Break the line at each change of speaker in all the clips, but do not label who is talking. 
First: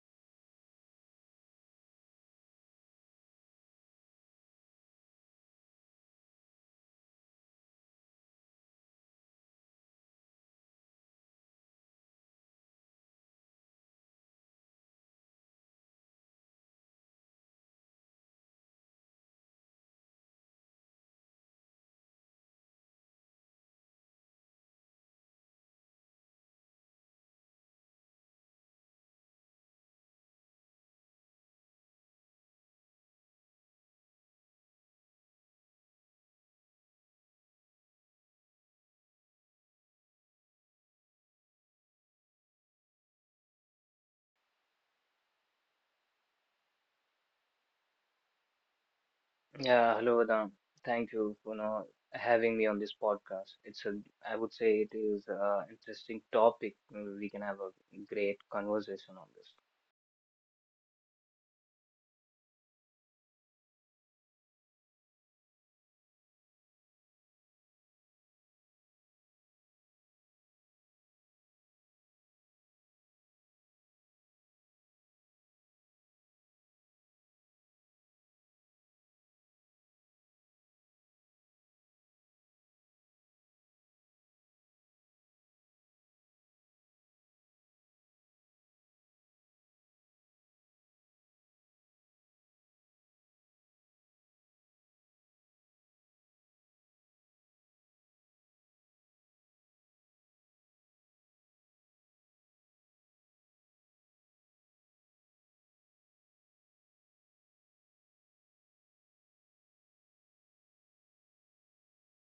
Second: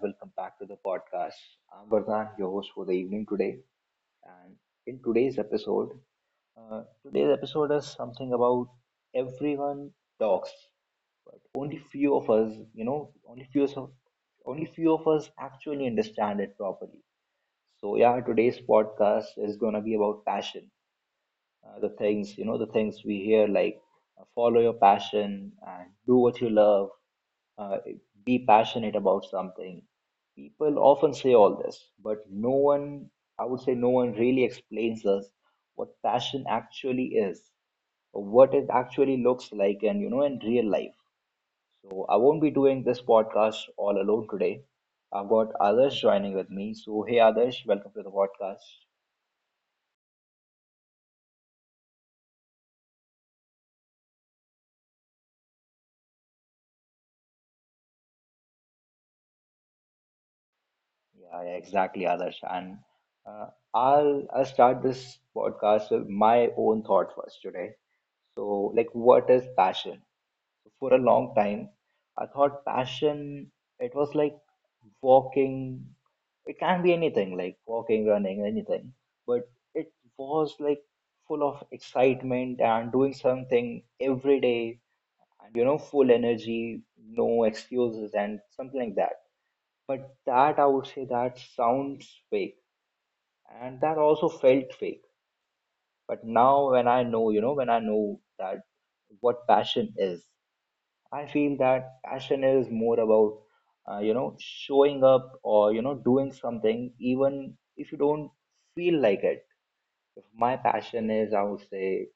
welcome back to the podcast. I'm Vardhan, your host for the evening today. And in today's episode, today's episode is something about everyone talks, but only few of us, you know, only few of us actually understand it properly. So yeah, today's podcast is gonna be about passion. The things, we hear, like, follow your passion and do what you love. uh, be passionate about something. People often say all this, but no one, I would say, no one really explains us what passion actually is, or what it actually looks like, and in real life. So I won't be doing this podcast all alone today. I've got others joining with me, so hey others, welcome to the podcast.
Yeah, hello, Vedant. Thank you for now having me on this podcast. I would say it is a interesting topic. We can have a great conversation on this.
Yeah, yeah, exactly, Adarsh. And uh, I'll start this podcast with my own thought first today. So, like, what is passion? So, for a long time, I thought passion it was like walking. It can be anything, like walking, running, anything. But it was like full of excitement and doing something every day, and full energy, no excuses, and something like that, but that, I would say, that sounds fake, and that also felt fake. But now, when I know, that what passion is, I feel that passion is more about, showing up, or, doing something even if you don't feel like it. If my passion is, I would say,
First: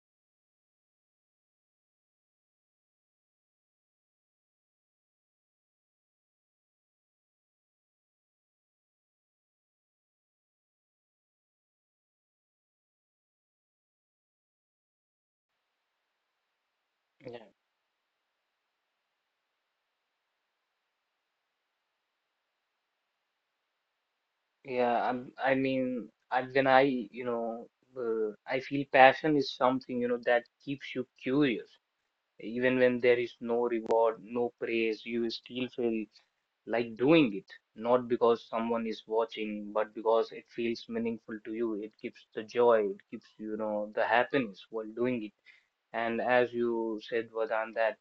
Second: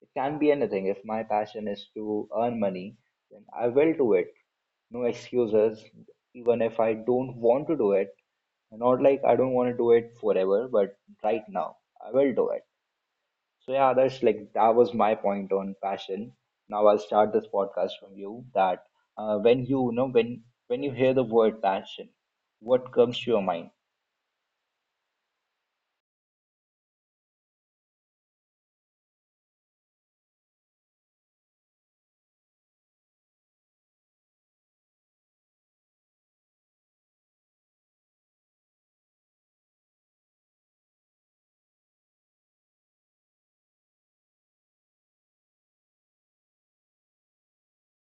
it can be anything. If my passion is to earn money, then I will do it. No excuses, even if I don't want to do it. Not like I don't want to do it forever, but right now, I will do it. So yeah, that was my point on passion. Now I'll start this
Yeah,
podcast from you, that when you know when you hear the word passion, what comes to your mind?
yeah. I mean, you know, I feel passion is something, that keeps you curious, even when there is no reward, no praise. You still feel like doing it, not because someone is watching but because it feels meaningful to you. It gives the joy, it gives the happiness while doing it. And as you said, Vadan, that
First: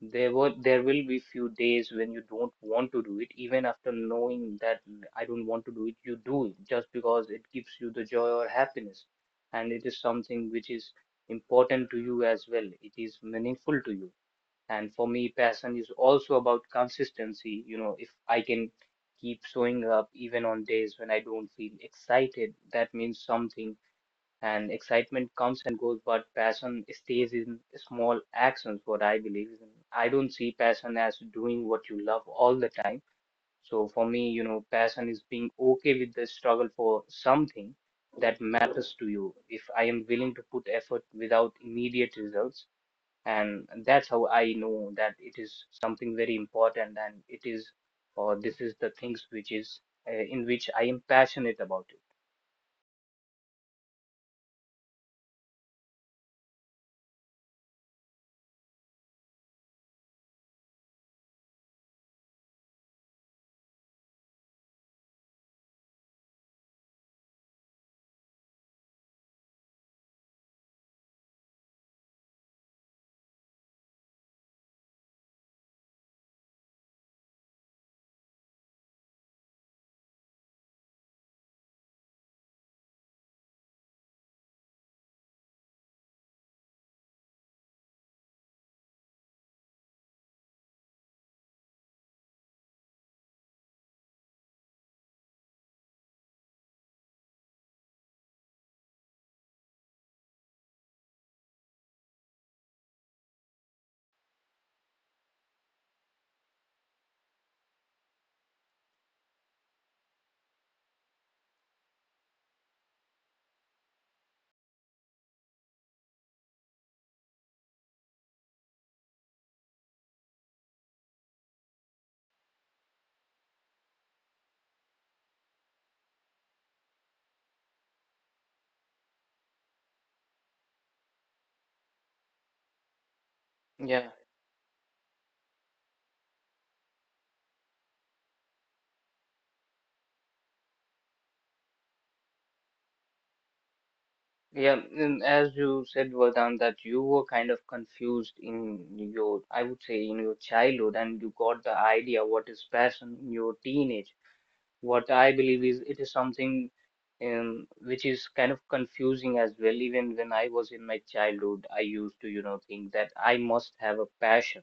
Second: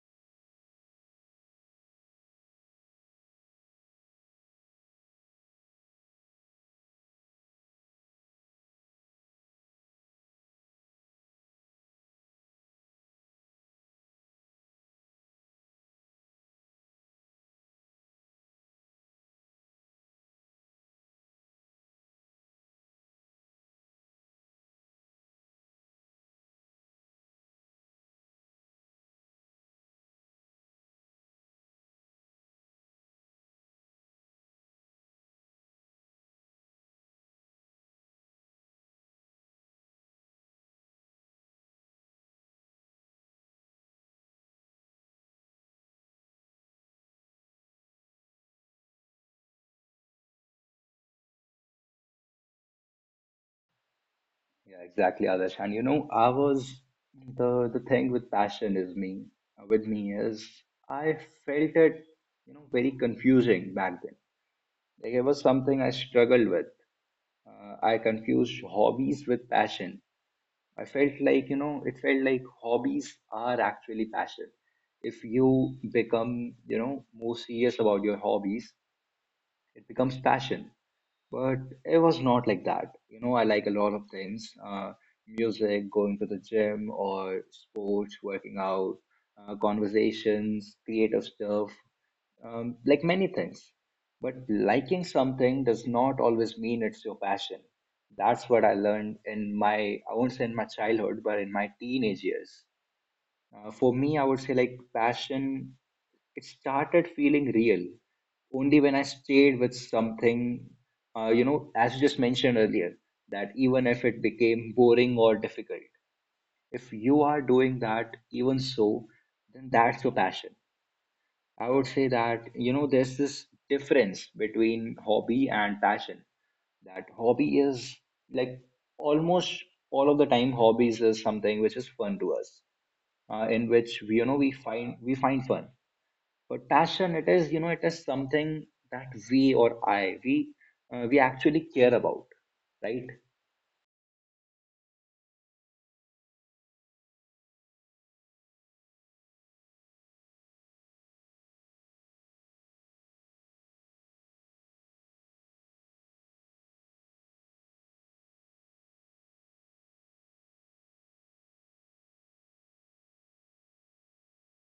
there will be few days when you don't want to do it, even after knowing that I don't want to do it, you do it just because it gives you the joy or happiness. And it is something which is important to you as well, it is meaningful to you. And for me, passion is also about consistency. You know, if I can keep showing up even on days when I don't feel excited, that means something. And excitement comes and goes, but passion stays in small actions, what I believe. I don't see passion as doing what you love all the time. So for me, passion is being okay with the struggle for something that matters to you. If I am willing to put effort without immediate results, and that's how I know that it is something very important, and it is or this is the things which is in which I am passionate about
Yeah, exactly, others. And I was, the thing with passion is me, with me is, I felt it, very confusing back then. Like, it was something I struggled with. I confused hobbies with passion. I felt like, it felt like hobbies are actually passion. If you become, more serious about your hobbies, it becomes passion. But it was not like that. You know, I like a lot of things: music, going to the gym or sports, working out, conversations, creative stuff, like many things. But liking something does not always mean it's your passion. That's what I learned in my, I won't say in my childhood, but in my teenage years. For me, I would say, like passion, it started feeling real only when I stayed with something, as you just mentioned earlier, that even if it became boring or difficult, if you are doing that, even so, then that's your passion. I would say that, there's this difference between hobby and passion, that hobby is, like, almost all of the time, hobbies is something which is fun to us, in
it.
which
Yeah,
we you know we find fun. But passion, it is, something that we or I we actually care about, right?
yeah. And as you said, Vardhan, that you were kind of confused I would say, in your childhood, and you got the idea what is passion in your teenage. What I believe is it is something which is kind of confusing as well. Even when I was in my childhood, I used to, think that I must have a passion.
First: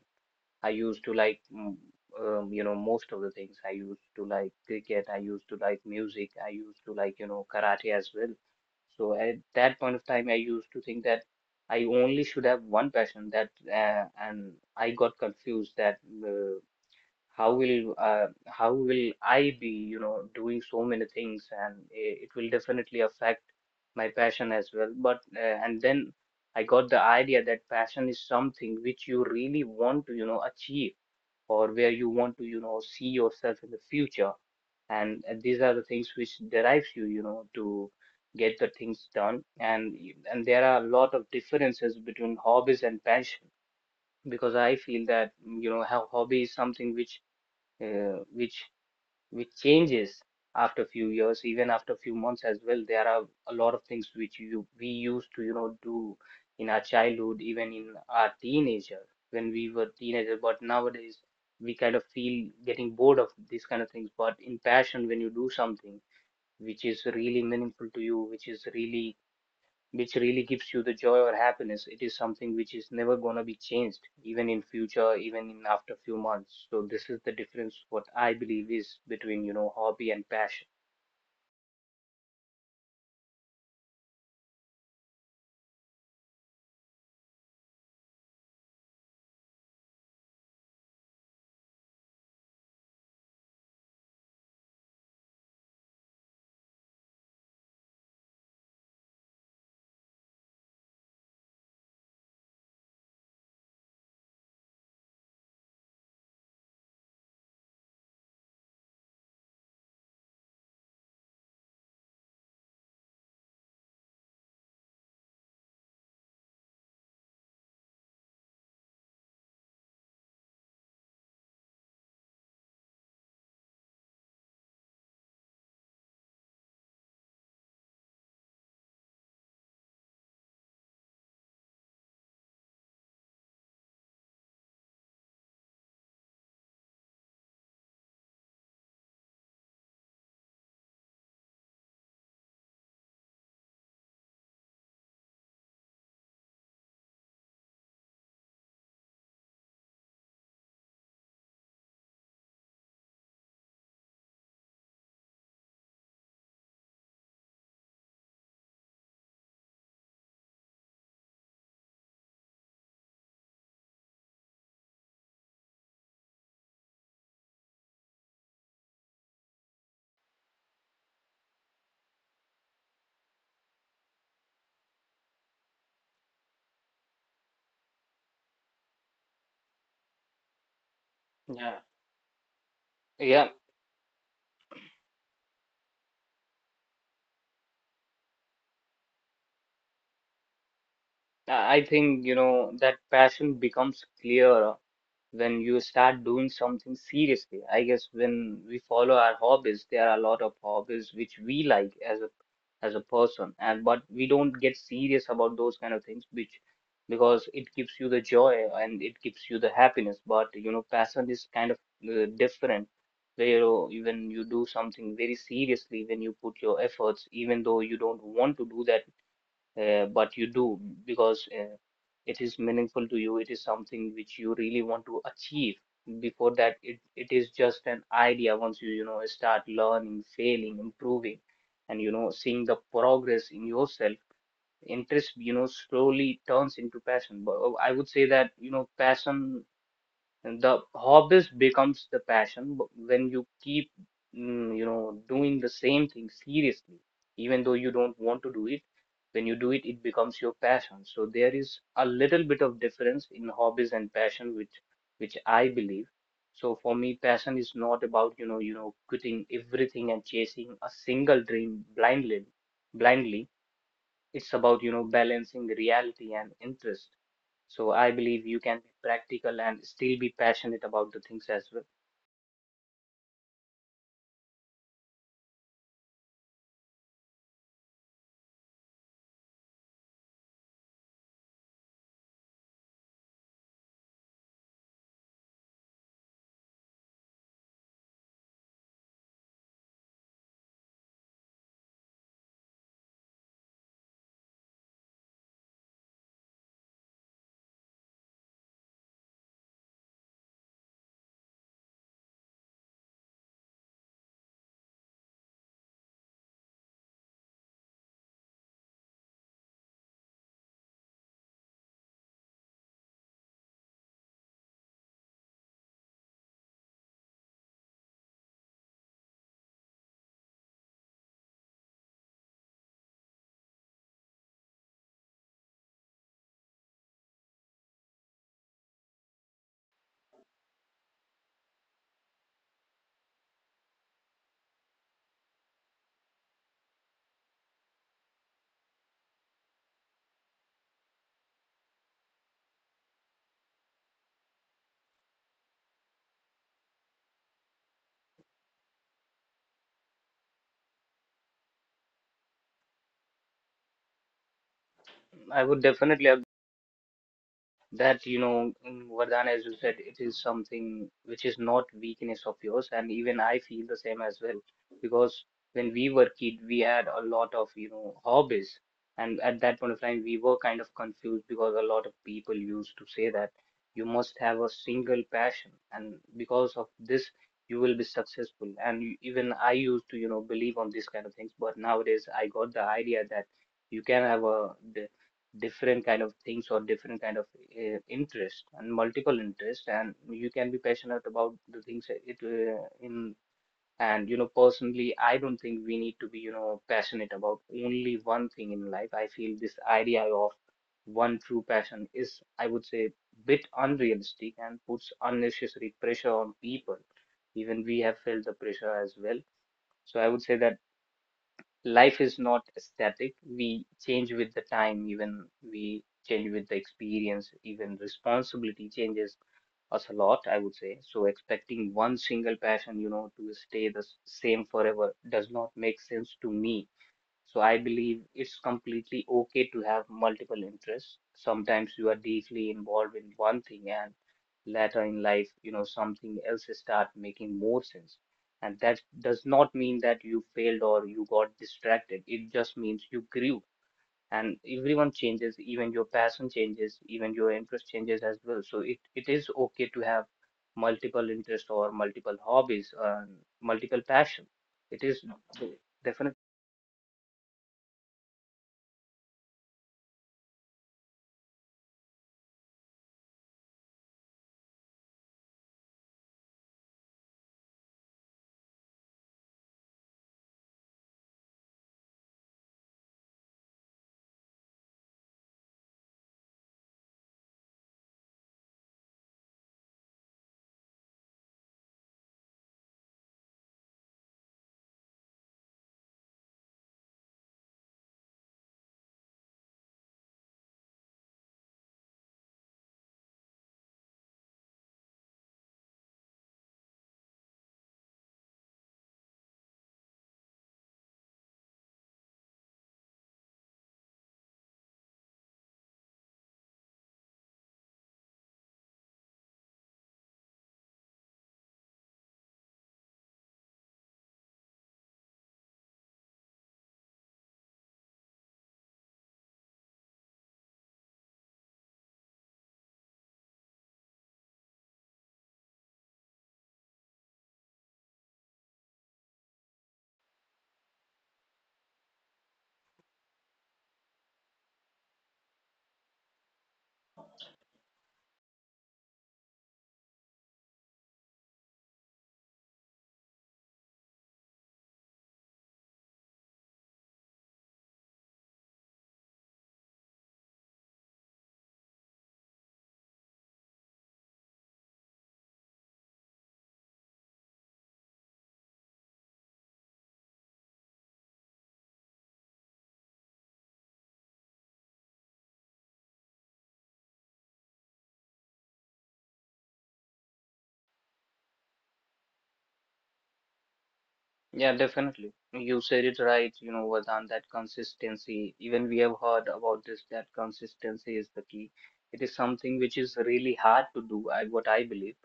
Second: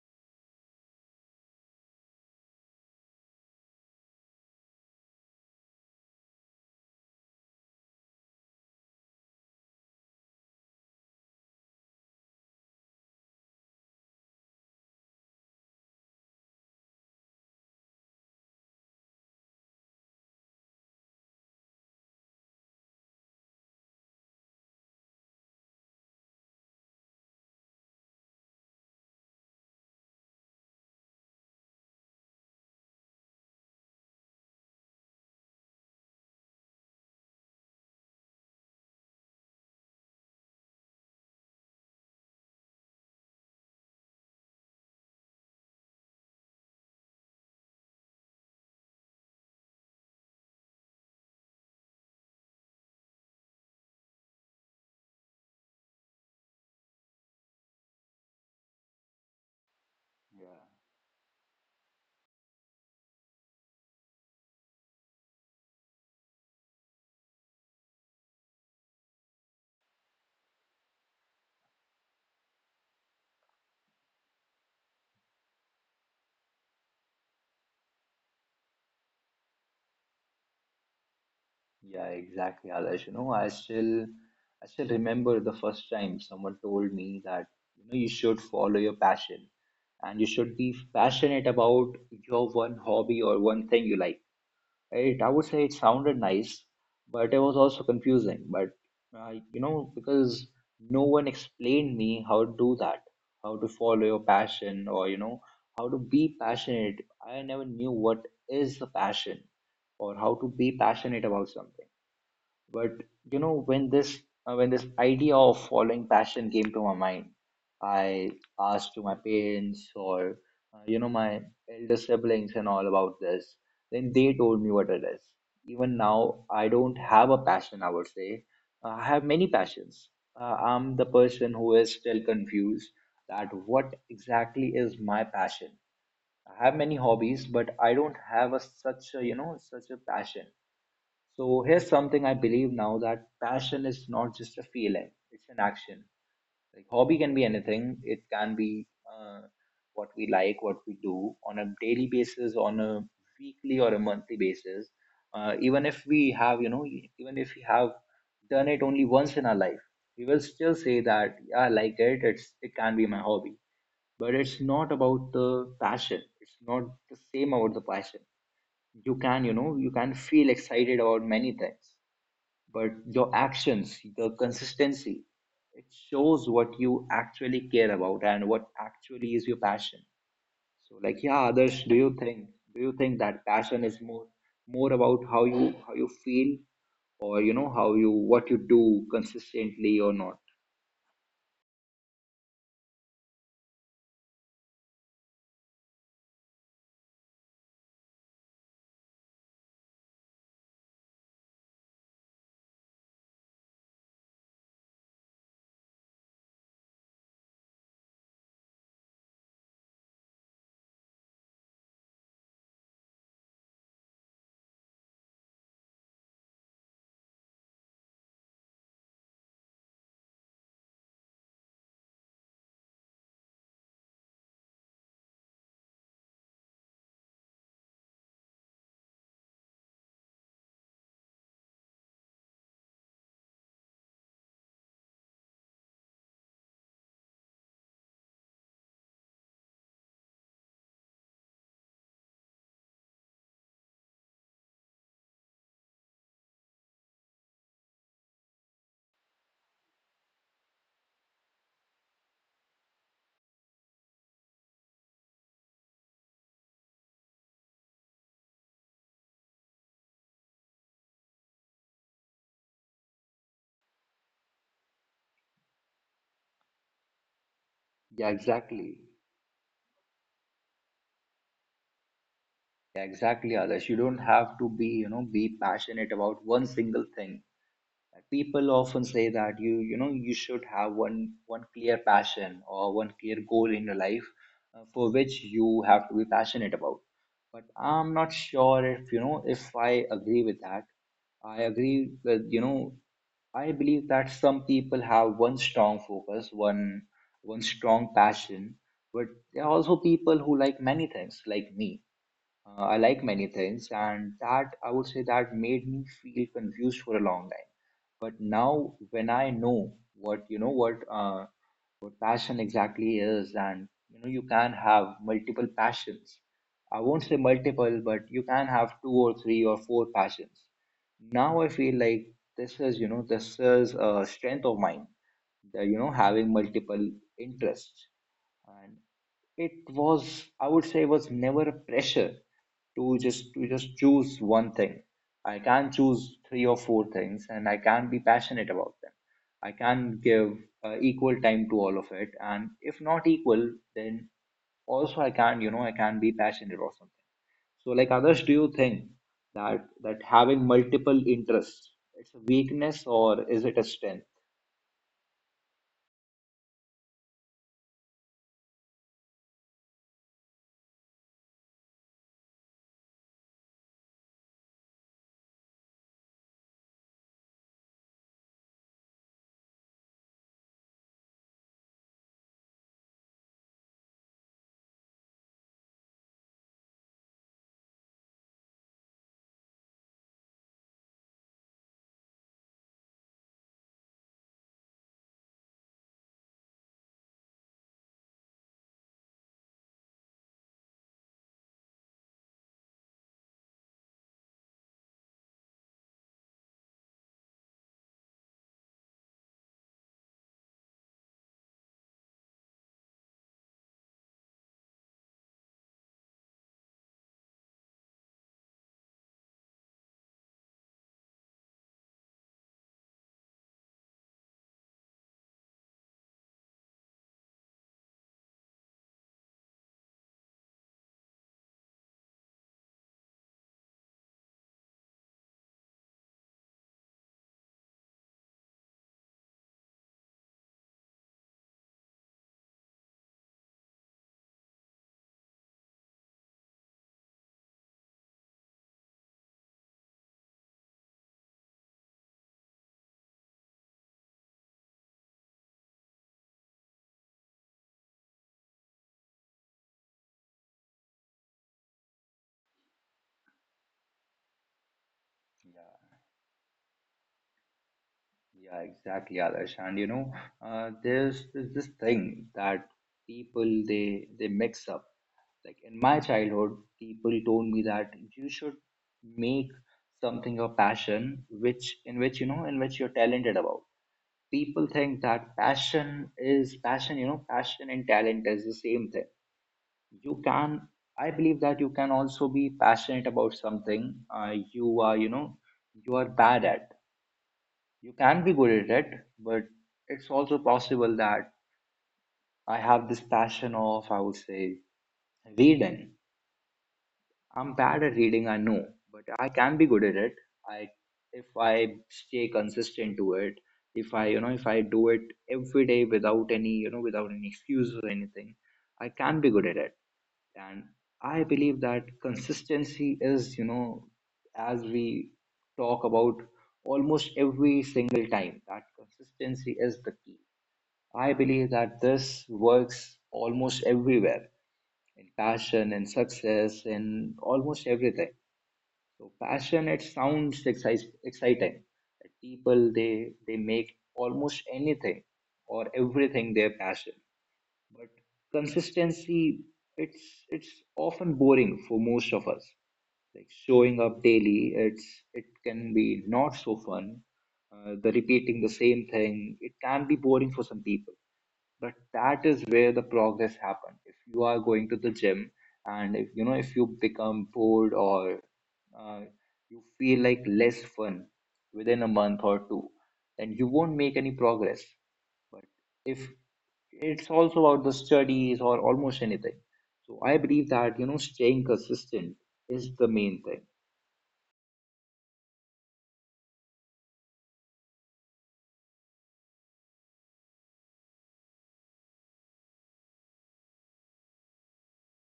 I used to like, most of the things. I used to like cricket. I used to like music. I used to like, karate as well. So at that point of time, I used to think that I only should have one passion, and I got confused that uh, how will I be, doing so many things, and it will definitely affect my passion as well. But and then I got the idea that passion is something which you really want to, achieve, or where you want to see yourself in the future. And these are the things which derives you you know to get the things done, and there are a lot of differences between hobbies and passion. Because I feel that how hobby is something which uh, which which changes after a few years, even after a few months as well. There are a lot of things which you we used to, do in our childhood, even in our teenager when we were teenagers. But nowadays we kind of feel getting bored of these kind of things. But in passion, when you do something which is really meaningful to you, which really gives you the joy or happiness, it is something which is never going to be changed, even in future, even in after few months. So this is the difference what I believe is between hobby and passion.
Yeah, yeah, exactly, Adarsh. You know, I still remember the first time someone told me that you should follow your passion, and you should be passionate about your one hobby or one thing you like. It, I would say, it sounded nice, but it was also confusing. But because no one explained me how to do that, how to follow your passion, or, how to be passionate. I never knew what is the passion, or how to be passionate about something. But when this idea of following passion came to my mind, I asked to my parents, or my elder siblings and all about this. Then they told me what it is. Even now, I don't have a passion. I would say, I have many passions. I'm the person who is still confused that what exactly is my passion. I have many hobbies, but I don't have a such a passion. So here's something I believe now, that passion is not just a feeling, it's an action. Like, hobby can be anything. It can be what we like, what we do on a daily basis, on a weekly or a monthly basis. Even if we have, even if we have done it only once in our life, we will still say that, yeah, I like it. It can be my hobby, but it's not about the passion. It's not the same about the passion. You can feel excited about many things, but your actions, the consistency, it shows what you actually care about and what actually is your passion. So, like, yeah,
Yeah,
Adarsh, do you think that
yeah,
passion is more about how you feel, or you know how you what you do consistently or not?
I think that passion becomes clear when you start doing something seriously. I guess when we follow our hobbies, there are a lot of hobbies which we like as a person, and but we don't get serious about those kind of things, which because it gives you the joy and it gives you the happiness. But passion is kind of different. Where when you do something very seriously, when you put your efforts, even though you don't want to do that, but you do, because it is meaningful to you. It is something which you really want to achieve. Before that, it is just an idea. Once you, start learning, failing, improving, and, seeing the progress in yourself, interest, slowly turns into passion. But I would say that, passion and the hobbies becomes the passion when you keep doing the same thing seriously, even though you don't want to do it. When you do it becomes your passion. So there is a little bit of difference in hobbies and passion, which I believe. So for me, passion is not about quitting everything and chasing a single dream blindly. It's about, balancing reality and interest. So I
Yeah,
believe you can
exactly.
be practical and still be passionate about the things as well.
Yeah, exactly, Adarsh. You don't have to be you know be passionate about one single thing. Like, people often say that you should have one clear passion, or one clear goal in your life, for which you have to be passionate about. But I'm not sure if you know if I agree with that. I agree with, I believe that some people have one strong focus, one strong passion, but there are also people who like many things, like me. I like many things, and that, I would say, that made me feel confused for a long time, but now, when I know what you know what uh, what passion exactly is, and you can have multiple passions. I won't say multiple, but you can have two or three or four passions. Now I feel like this is a strength of mine. The, you know Having multiple interests, and it was, I would say, was never a pressure to just choose one thing. I can't choose three or four things, and I can't be passionate about them. I can't give equal time to all of it, and if not equal, then also I can't be passionate or something. So, like, others, do you think that having multiple interests, it's a weakness or is it a strength?
I would definitely, that, Vardhan, as you said, it is something which is not weakness of yours, and even I feel the same as well. Because when we were kid, we had a lot of hobbies. And at that point of time, we were kind of confused, because a lot of people used to say that you must have a single passion, and because of this you will be successful. And even I used to believe on these kind of things. But nowadays I got the idea that you can have a different kind of things, or different kind of interest and multiple interest, and you can be passionate about the things that it in. And personally, I don't think we need to be passionate about only one thing in life. I feel this idea of one true passion is, I would say, bit unrealistic, and puts unnecessary pressure on people. Even we have felt the pressure as well. So I would say that life is not static. We change with the time, even we change with the experience, even responsibility changes us a lot, I would say. So expecting one single passion, to stay the same forever does not make sense to me. So I believe it's completely okay to have multiple interests. Sometimes you are deeply involved in one thing, and later in life, something else start making more sense. And that does not mean that you failed or you got distracted. It just means you grew, and everyone changes, even your passion changes, even your interest changes as well. So it is okay to have multiple interests or multiple hobbies, multiple passion. It is definitely.
Yeah, exactly, Adarsh. And you know, there's this thing that people, they mix up. Like, in my childhood, people told me that you should make something your passion, which in which you know in which you're talented about. People think that passion is passion. You know, passion and talent is the same thing. You can, I believe that you can also be passionate about something, you are bad at, you can be good at it, but it's also possible that I have this passion of, I would say, reading. I'm bad at reading, I know, but I can be good at it. I, if I stay consistent to it, if I do it every day without any excuse or anything, I can be good at it. And I believe that consistency is, as we talk about almost every single time, that consistency is the key. I believe that this works almost everywhere, in passion and success in almost everything. So passion, it sounds exciting. Like, people, they make almost anything or everything their passion. But consistency, it's it's often boring for most of us. Like, showing up daily, it can be not so fun. The repeating the same thing, it can be boring for some people, but that is where the progress happen. If you are going to the gym, and if you become bored, or uh, you feel like less fun within a month or two, then you won't make any progress. But if it's also about the studies or almost anything, so I believe that staying consistent is the main thing.
Yeah, definitely. You said it right, Vardhan, that consistency, even we have heard about this, that consistency is the key. It is something which is really hard to do, what I believe,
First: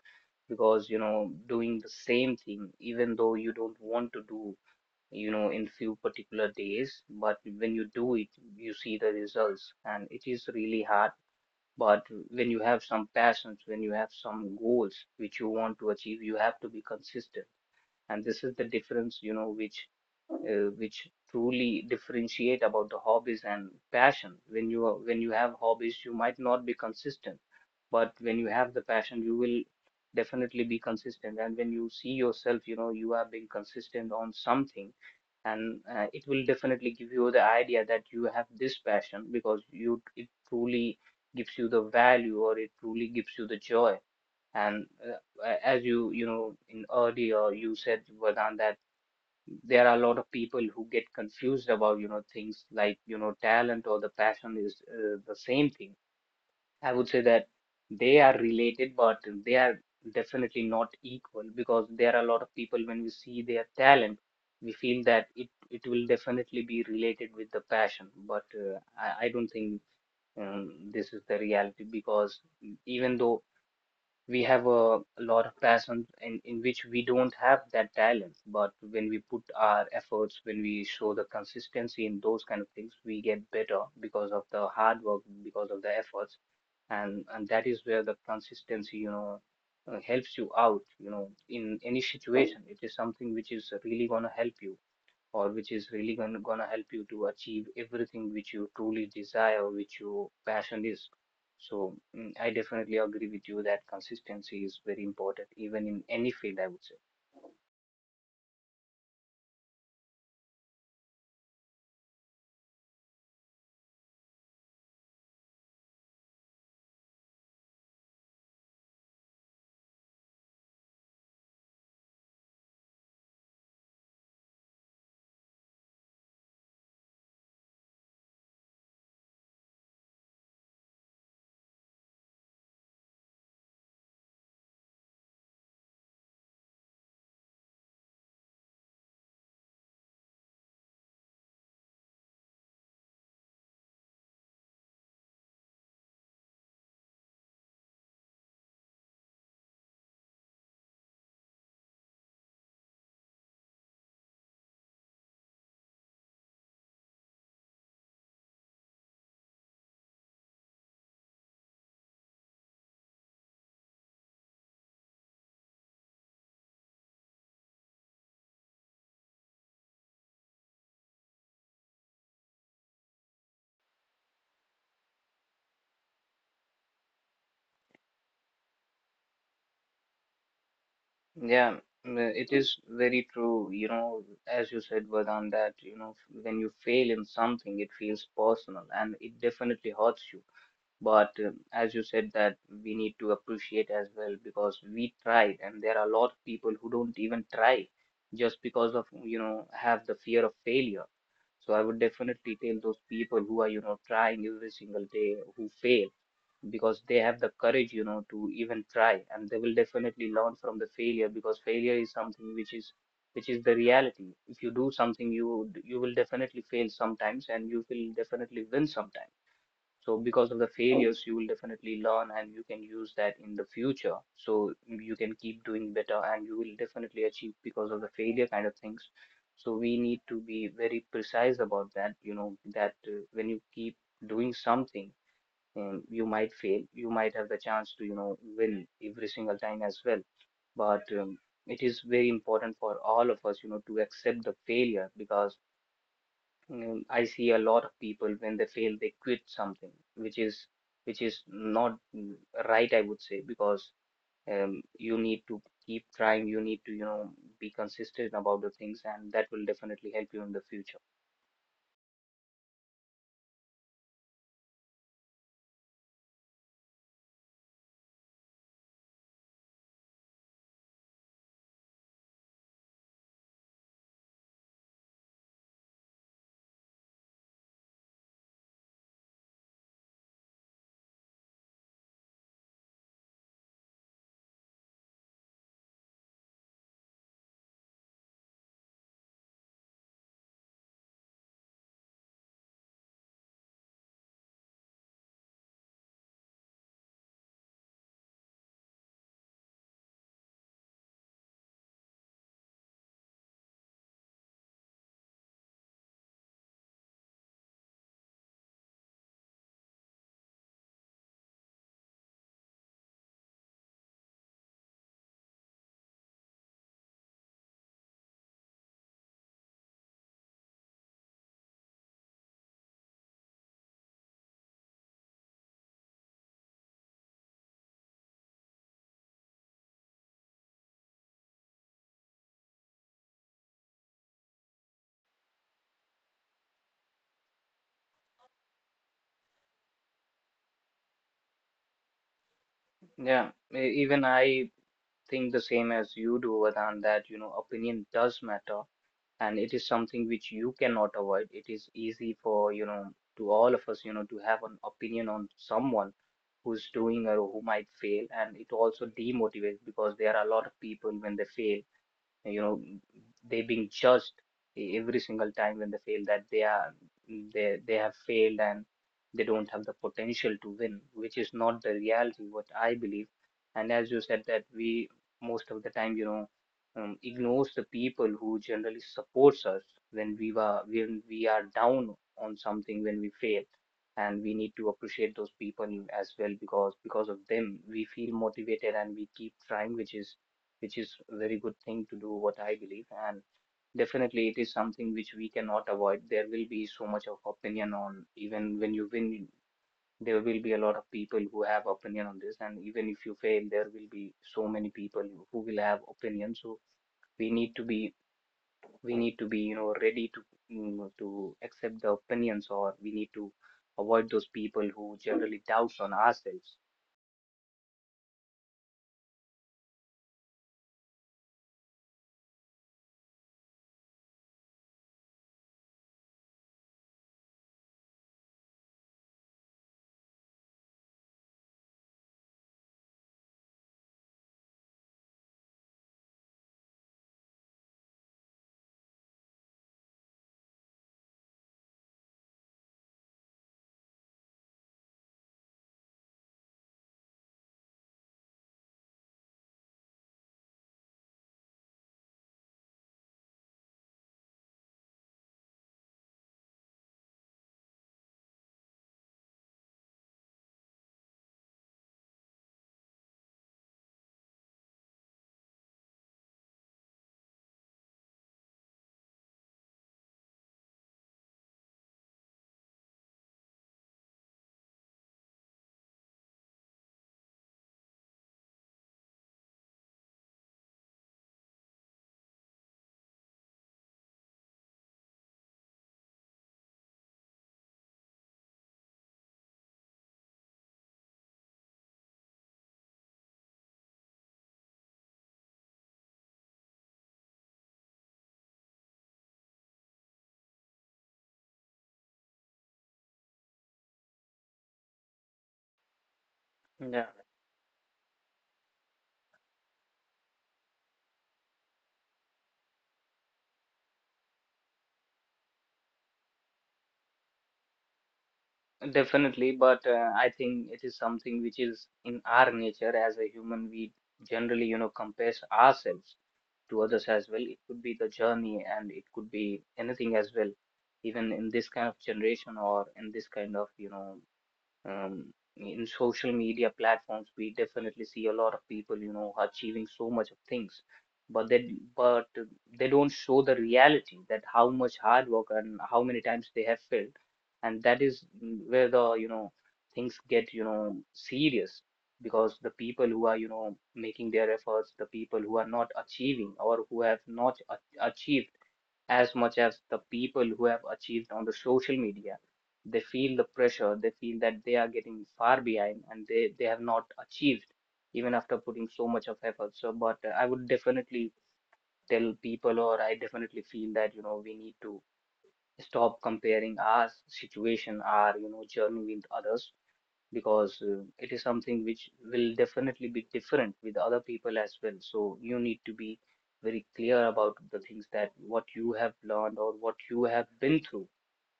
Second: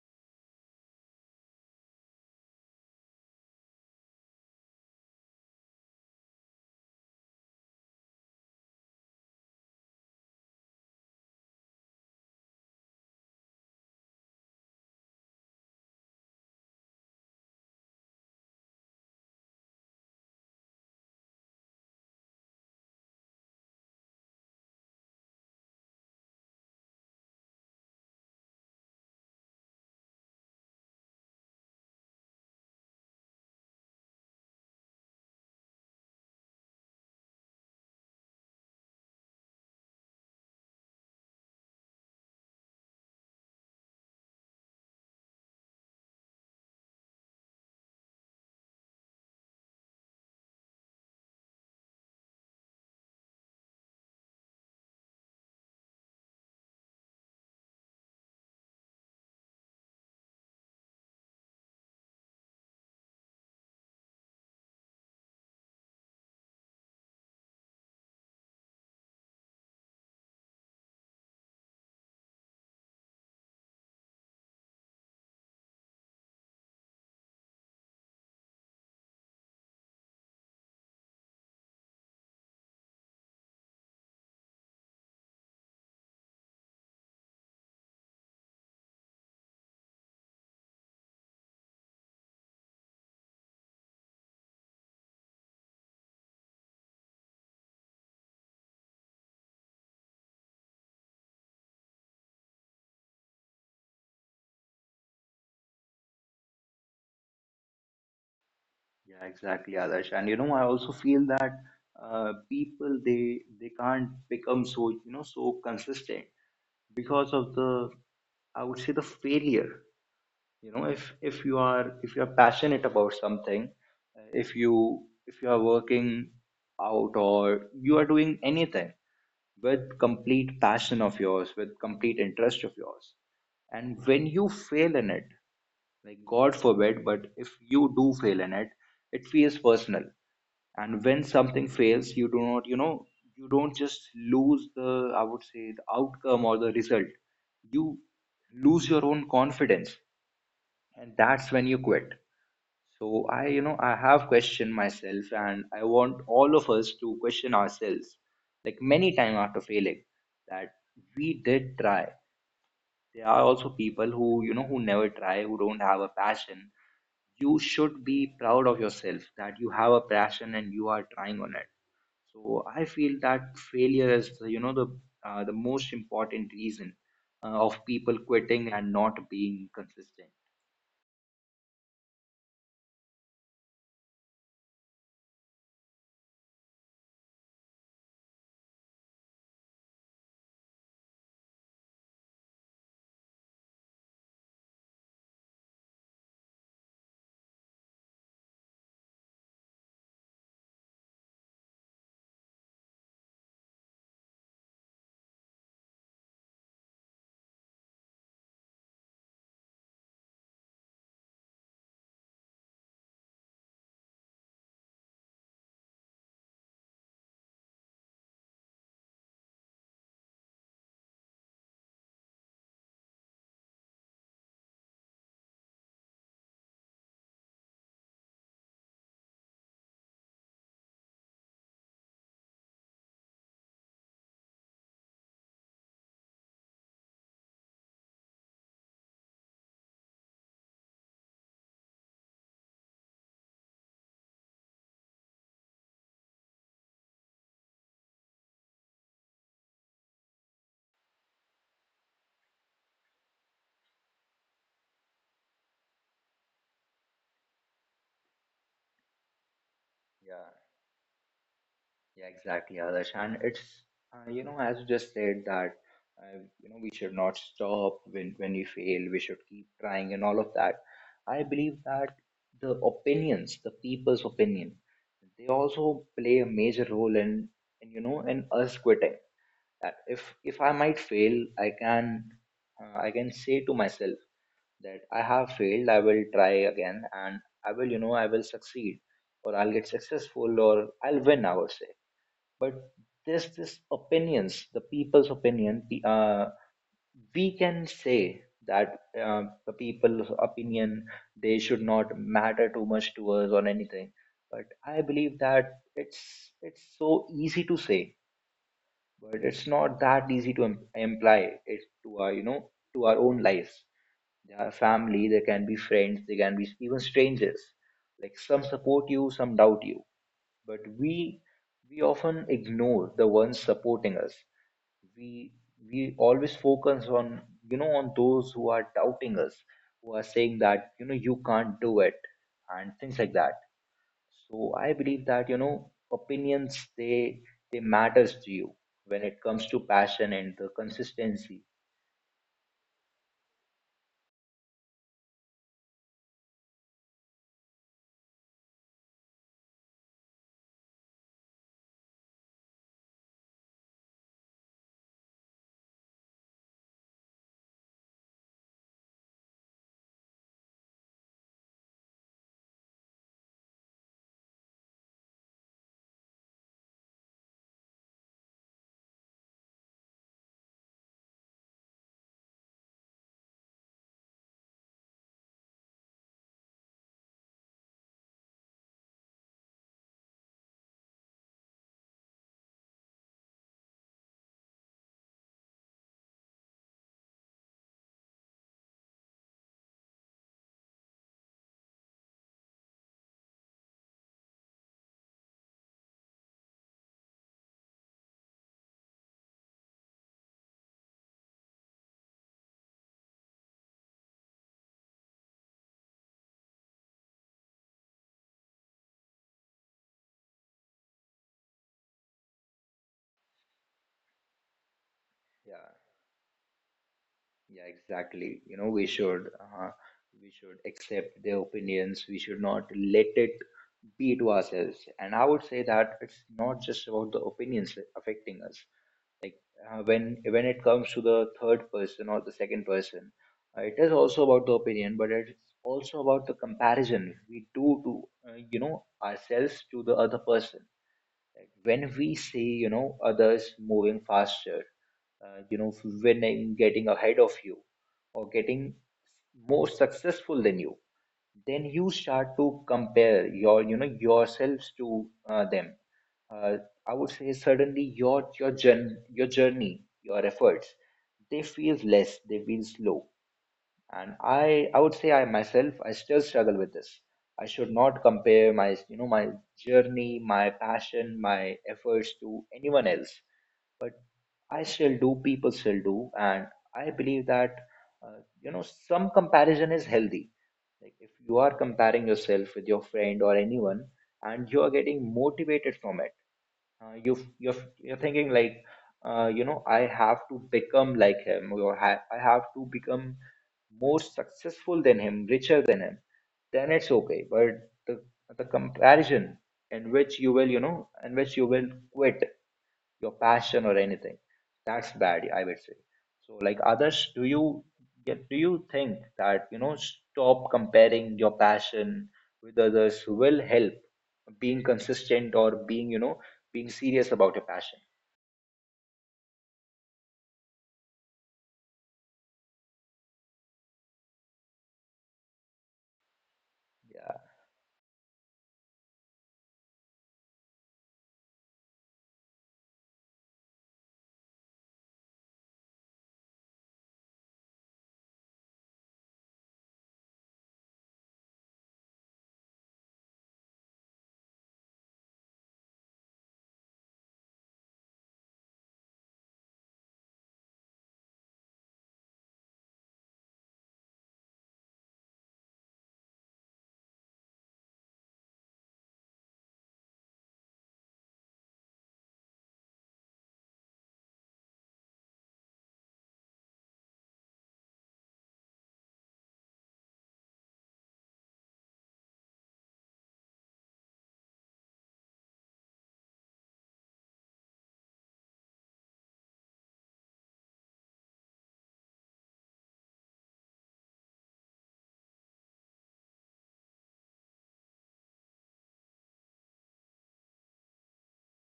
because, doing the same thing, even though you don't want to do, in few particular days, but when you do it, you see the results, and it is really hard. But when you have some passions, when you have some goals which you want to achieve, you have to be consistent. And this is the difference which truly differentiate about the hobbies and passion. When you have hobbies, you might not be consistent, but when you have the passion, you will definitely be consistent. And when you see yourself, you are being consistent on something, and it will definitely give you the idea that you have this passion, because you it truly gives you the value, or it truly gives you the joy. And as you you know in earlier you said, Vedant, that there are a lot of people who get confused about things like talent or the passion is the same thing. I would say that they are related, but they are definitely not equal, because there are a lot of people, when we see their talent, we feel that it will definitely be related with the passion. But I don't think this is the reality, because even though we have a lot of passions in which we don't have that talent, but when we put our efforts, when we show the consistency in those kind of things, we get better because of the hard work, because of the efforts. And that is where the consistency, helps you out, in any situation. It is something which is really going to help you, or which is really gonna help you to achieve everything which you truly desire, which your passion is. So I definitely agree with you that consistency is very important, even in any field, I would say.
Yeah, exactly, Adarsh. And I also feel that people, they can't become so consistent, because of the, I would say, the failure. You know, if you are passionate about something, if you are working out or you are doing anything with complete passion of yours, with complete interest of yours, and when you fail in it, like, God forbid, but if you do fail in it, it feels personal. And when something fails, you do not, you know, you don't just lose the, I would say, the outcome or the result. You lose your own confidence, and that's when you quit. So I, you know, I have questioned myself, and I want all of us to question ourselves, like many time after failing, that we did try. There are also people who, you know, who never try, who don't have a passion. You should be proud of yourself that you have a passion and you are trying on it. So I feel that failure is, the most important reason of people quitting and not being consistent.
Yeah, mm, it is very true. You know, as you said, Vedant, that you know, when you fail in something, it feels personal and it definitely hurts you. But as you said that we need to appreciate as well, because we tried and there are a lot of people who don't even try just because of, you know, have the fear of failure. So I would definitely tell those people who are, you know, trying every single day, who fail, because they have the courage, you know, to even try, and they will definitely learn from the failure, because failure is something which is the reality. If you do something, you will definitely fail sometimes and you will definitely win sometimes. So because of the failures, you will definitely learn and you can use that in the future. So you can keep doing better and you will definitely achieve because of the failure kind of things. So we need to be very precise about that, you know, that when you keep doing something, you might fail, you might have the chance to, you know, win every single time as well. But it is very important for all of us, you know, to accept the failure, because mm, I see a lot of people when they fail, they quit something, which is not right, I would say, because you need to keep trying, you need to, you know, be consistent about the things, and that will definitely help you in
Yeah.
the future.
Yeah, exactly, Adarsh. And it's, you know, as you just said that, you know, we should not stop when we fail, we should keep trying and all of that. I believe that the opinions, the people's opinion, they also play a major role in you know, in us quitting. That if I might fail, I can say to myself that I have failed, I will try again, and I will, you know, I will succeed, or I'll get successful, or I'll win, I would say. But there's this opinions the people's opinion the, we can say that the people's opinion they should not matter too much to us or anything, but I believe that it's so easy to say but it's not that easy to imply it to our, you know, to our own lives. They are family, they can be friends, they can be even strangers. Like, some support you, some doubt you, but we often ignore the ones supporting us. we we always focus on, you know, on those who are doubting us, who are saying that, you know, you can't do it, and things like that. So I believe that, you know, opinions, they matters to you when it comes to passion and the consistency.
Yeah, even I think the same as you do, Vedant, that, you know, opinion does matter, and it is something which you cannot avoid. It is easy for, you know, to all of us, you know, to have an opinion on someone who's doing or who might fail, and it also demotivates, because there are a lot of people when they fail, you know, they being judged every single time when they fail, that they are they have failed, and they don't have the potential to win, which is not the reality, what I believe. And as you said that we, most of the time, you know, ignores the people who generally supports us, when we were when we are down on something, when we fail. And we need to appreciate those people as well, because of them we feel motivated and we keep trying, which is a very good thing to do, what I believe. And definitely, it is something which we cannot avoid. There will be so much of opinion on, even when you win, there will be a lot of people who have opinion on this. And even if you fail, there will be so many people who will have opinion. So we need to be, we need to be, you know, ready to mm, to accept the opinions, or we need to avoid those people who generally
Yeah.
doubts on ourselves.
Yeah, exactly. You know, we should accept their opinions. We should not let it be to ourselves. And I would say that it's not just about the opinions affecting us. When it comes to the third person or the second person, it is also about the opinion, but it's also about the comparison we do to you know ourselves to the other person, like when we see, you know, others moving faster, you know, winning, getting ahead of you, or getting more successful than you, then you start to compare your, you know, yourselves to them. Uh, I would say suddenly your journey, your journey, your efforts, they feel less, they feel slow. And I would say I myself I still struggle with this. I should not compare my, you know, my journey, my passion, my efforts to anyone else, but I still do, people still do. And I believe that, you know, some comparison is healthy, like if you are comparing yourself with your friend or anyone and you are getting motivated from it, you're thinking like, you know, I have to become like him or I have to become more successful than him, richer than him, then it's okay. But the comparison in which you will, you know, in which you will quit your passion or anything. That's bad, I would say. So, like
Yeah.
others, do you get, do you think that, you know, stop comparing your passion with others will help being consistent or being, you know, being serious about your passion?
Definitely, but I think it is something which is in our nature as a human. We generally, you know, compare ourselves to others
Yeah.
as well. It could be the journey and it could be anything as well, even in this kind of generation, or in this kind of, you know, um, in social media platforms, we definitely see a lot of people, you know, achieving so much of things, but they don't show the reality, that how much hard work and how many times they have failed. And that is where the, you know, things get, you know, serious, because the people who are, you know, making their efforts, the people who are not achieving, or who have not achieved as much as the people who have achieved on the social media. They feel the pressure, they feel that they are getting far behind, and they have not achieved even after putting so much of effort. So, but I would definitely tell people, or I definitely feel that, you know, we need to stop comparing our situation, our, you know, journey with others, because it is something which will definitely be different with other people as well. So you need to be very clear about the things, that what you have learned or what you have been through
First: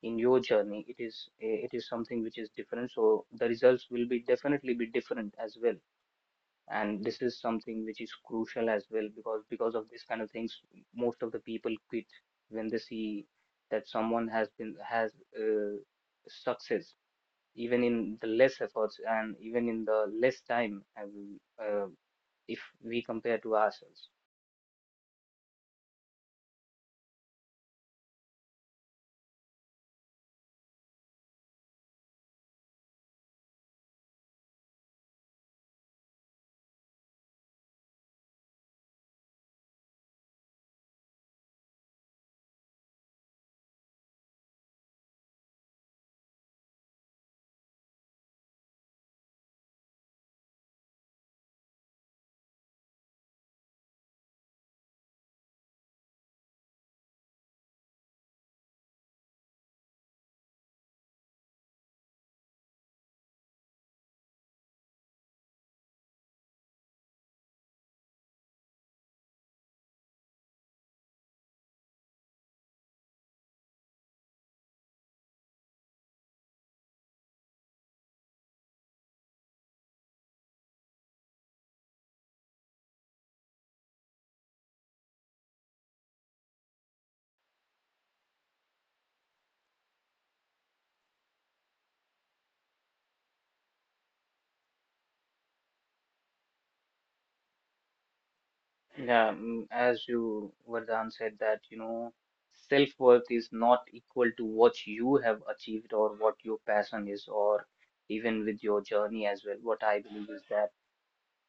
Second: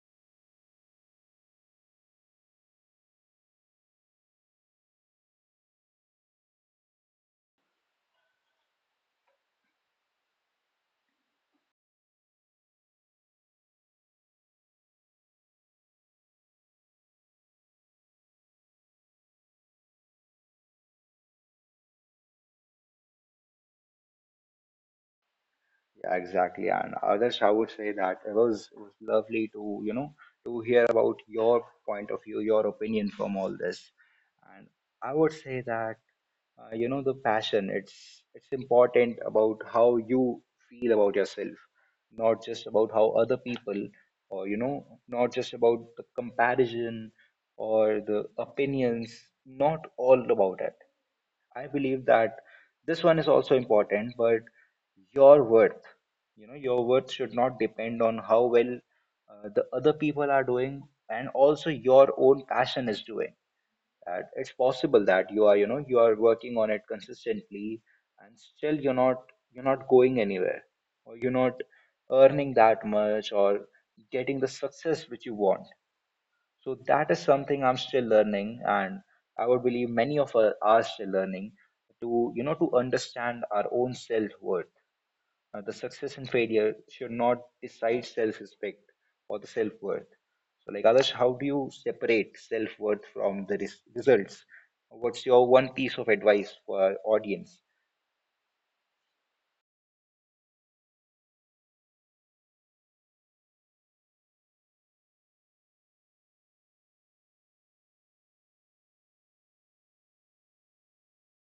in your journey. It is eh, it is something which is different. So the results will be definitely be different as well. And this is something which is crucial as well, because of this kind of things, most of the people quit when they see that someone has been has uh, success, even in the less efforts and even in the less time as we, uh, if we compare to ourselves.
Yeah, exactly. And others, I would say that it was lovely to, you know, to hear about your point of view, your opinion from all this. And I would say that, you know, the passion, it's important about how you feel about yourself, not just about how other people, or, you know, not just about the comparison or the opinions, not all about it. I believe that this one is also important, but your worth, you know, your worth should not depend on how well the other people are doing and also your own passion is doing. That it's possible that you are, you know, you are working on it consistently and still you're not, you're not going anywhere, or you're not earning that much or getting the success which you want. So that is something I'm still learning, and I would believe many of us are still learning to, you know, to understand our own self-worth. The success and failure should not decide self-respect or the self-worth. So, like others, how do you separate self-worth from the results? What's your one piece of advice for our audience?
Yeah, as you, Vardhan, said that, you know, self-worth is not equal to what you have achieved, or what your passion is, or even with your journey as well. What I believe is that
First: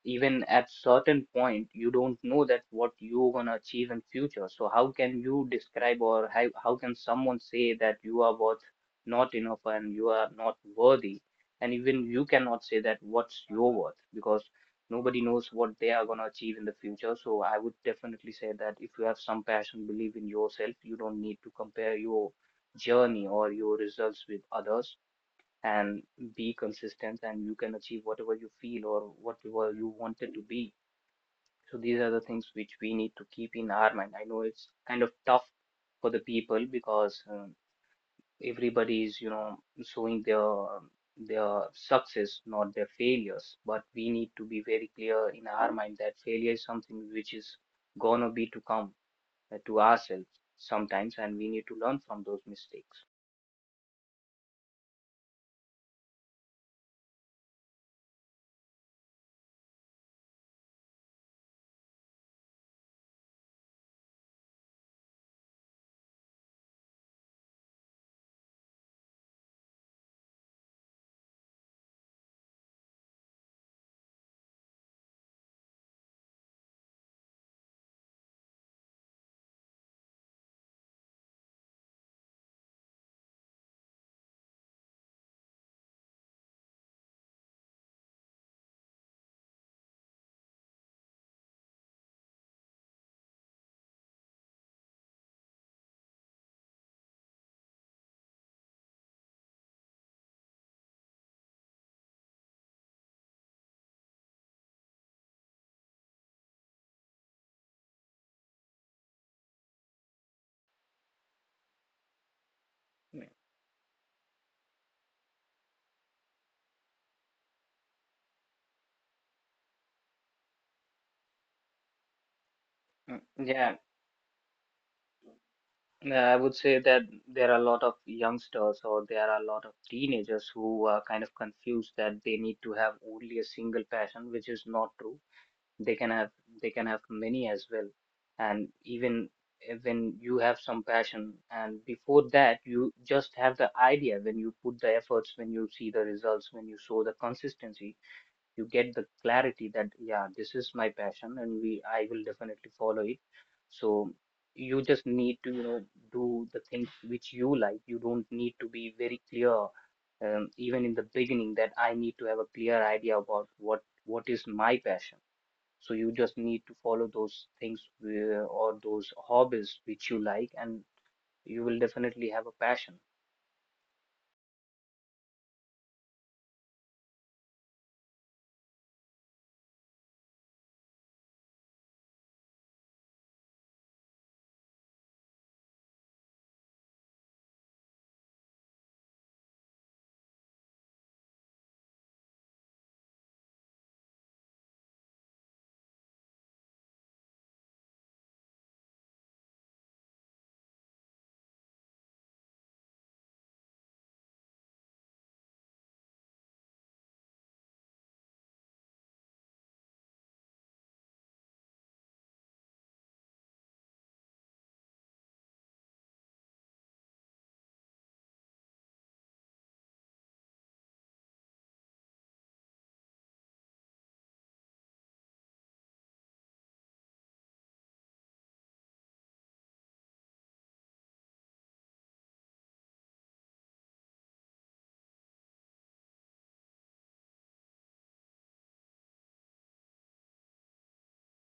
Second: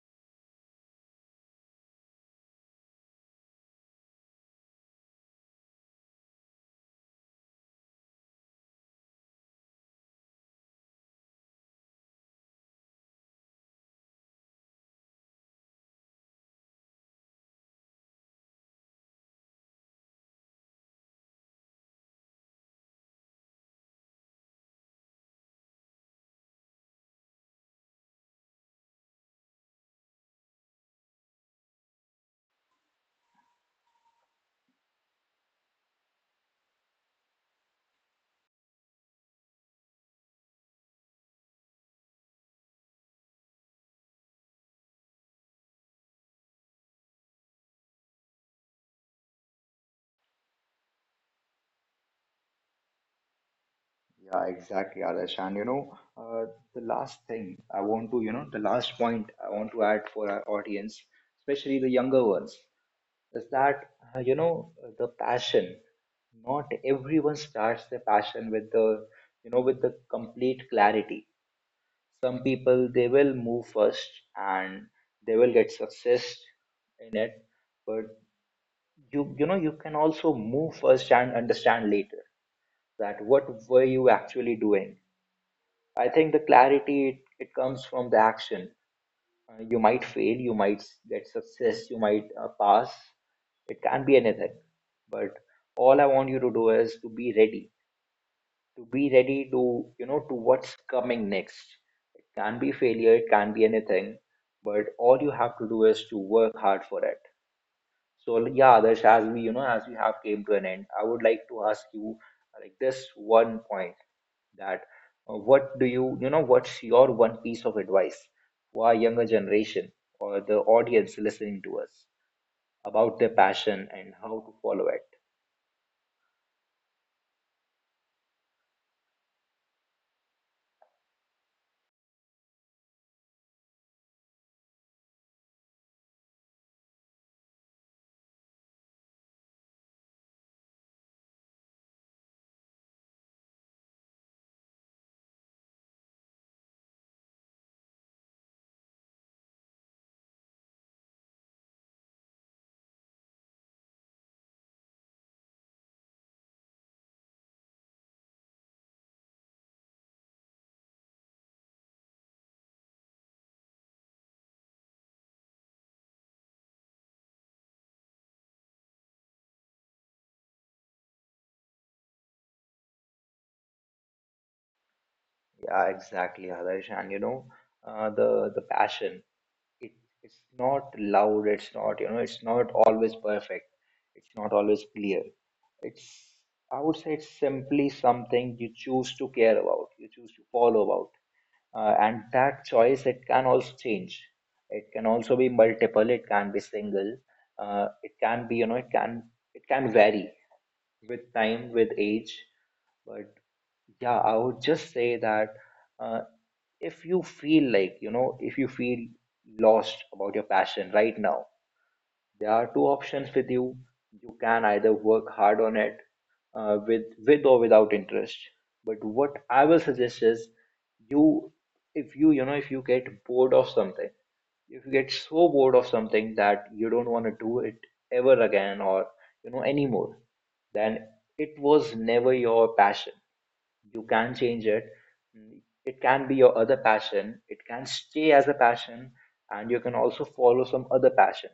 even at certain point you don't know that what you're gonna achieve in future. So how can you describe, or how can someone say that you are worth not enough and you are not worthy? And even you cannot say that what's your worth, because nobody knows what they are gonna achieve in the future. So I would definitely say that, if you have some passion, believe in yourself, you don't need to compare your journey or your results with others, and be consistent, and you can achieve whatever you feel or whatever you wanted to be. So these are the things which we need to keep in our mind. I know it's kind of tough for the people, because everybody is, you know, showing their success, not their failures. But we need to be very clear in our mind that failure is something which is gonna be to come to ourselves sometimes, and we need to learn from those mistakes.
Yeah, exactly, Adarsh. And you know, the last thing I want to, you know, the last point I want to add for our audience, especially the younger ones, is that you know, the passion, not everyone starts their passion with the, you know, with the complete clarity. Some people they will move first and they will get success in it, but you know, you can also move first and understand later that what were you actually doing. I think the clarity it, it comes from the action. You might fail, you might get success, you might pass, it can be anything, but all I want you to do is to be ready, to be ready to, you know, to what's coming next. It can be failure, it can be anything, but all you have to do is to work hard for it. So yeah, Adarsh, as we, you know, as we have came to an end, I would like to ask you like this
Yeah.
one point, that what do you, you know, what's your one piece of advice for our younger generation or the audience listening to us about
Mm,
their
yeah,
passion and how to follow it.
Yeah, I would say that there are a lot of youngsters, or there are a lot of teenagers who are kind of confused, that they need to have only a single passion, which is not true. They can have they can have many as well. And even when you have some passion, and before that you just have the idea, when you put the efforts, when you see the results, when you show the consistency, you get the clarity that, yeah, this is my passion, and we I will definitely follow it. So you just need to, you know, do the things which you like. You don't need to be very clear, even in the beginning, that I need to have a clear idea about what is my passion. So you just need to follow those things or those hobbies which you like, and you will definitely have a passion.
Yeah, exactly, Adarsh. And you know, the passion, it, it's not loud, it's not, you know, it's not always perfect, it's not always clear. It's, I would say it's simply something you choose to care about, you choose to follow about. And that choice, it can also change. It can also be multiple, it can be single, it can be, you know, it can, it can vary with time, with age, but yeah, I would just say that. uh, if you feel like, you know, if you feel lost about your passion right now, there are two options with you. You can either work hard on it, with or without interest, but what I will suggest is, you, if you, you know, if you get bored of something, if you get so bored of something that you don't want to do it ever again, or, you know, anymore, then it was never your passion. You can change it. Mm, it can be your other passion, it can stay as a passion, and you can also follow some other passion.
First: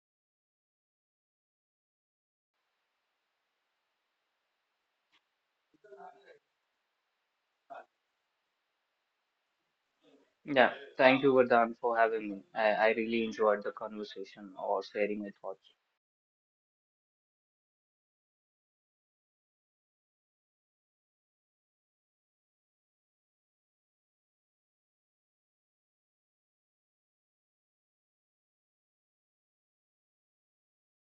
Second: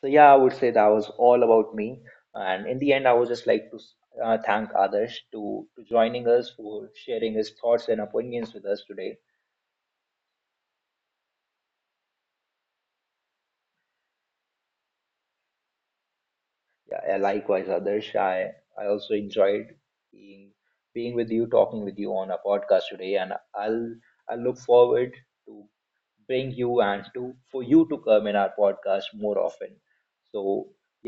So yeah, I would say that was all about me, and in the end I would just like to thank Adarsh to joining us for sharing his thoughts and opinions with us today.
Yeah, thank you, Vardhan, for having me. I really enjoyed the conversation or sharing my thoughts.
Yeah, yeah, likewise Adarsh, I also enjoyed being, being with you, talking with you on a podcast today, and I'll, I look forward to bring you and to for you to come in our podcast more often. So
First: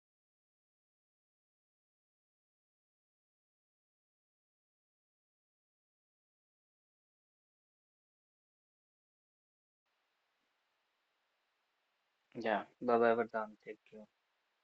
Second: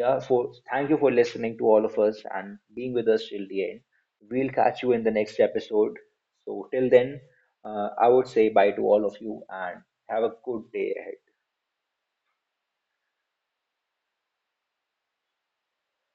yeah, for thank you for listening to all of us and being with us till the end. We'll catch you in the next episode. So till then, I would say bye to all of you and have a good day ahead.
Yeah, Baba Vardhan, take care.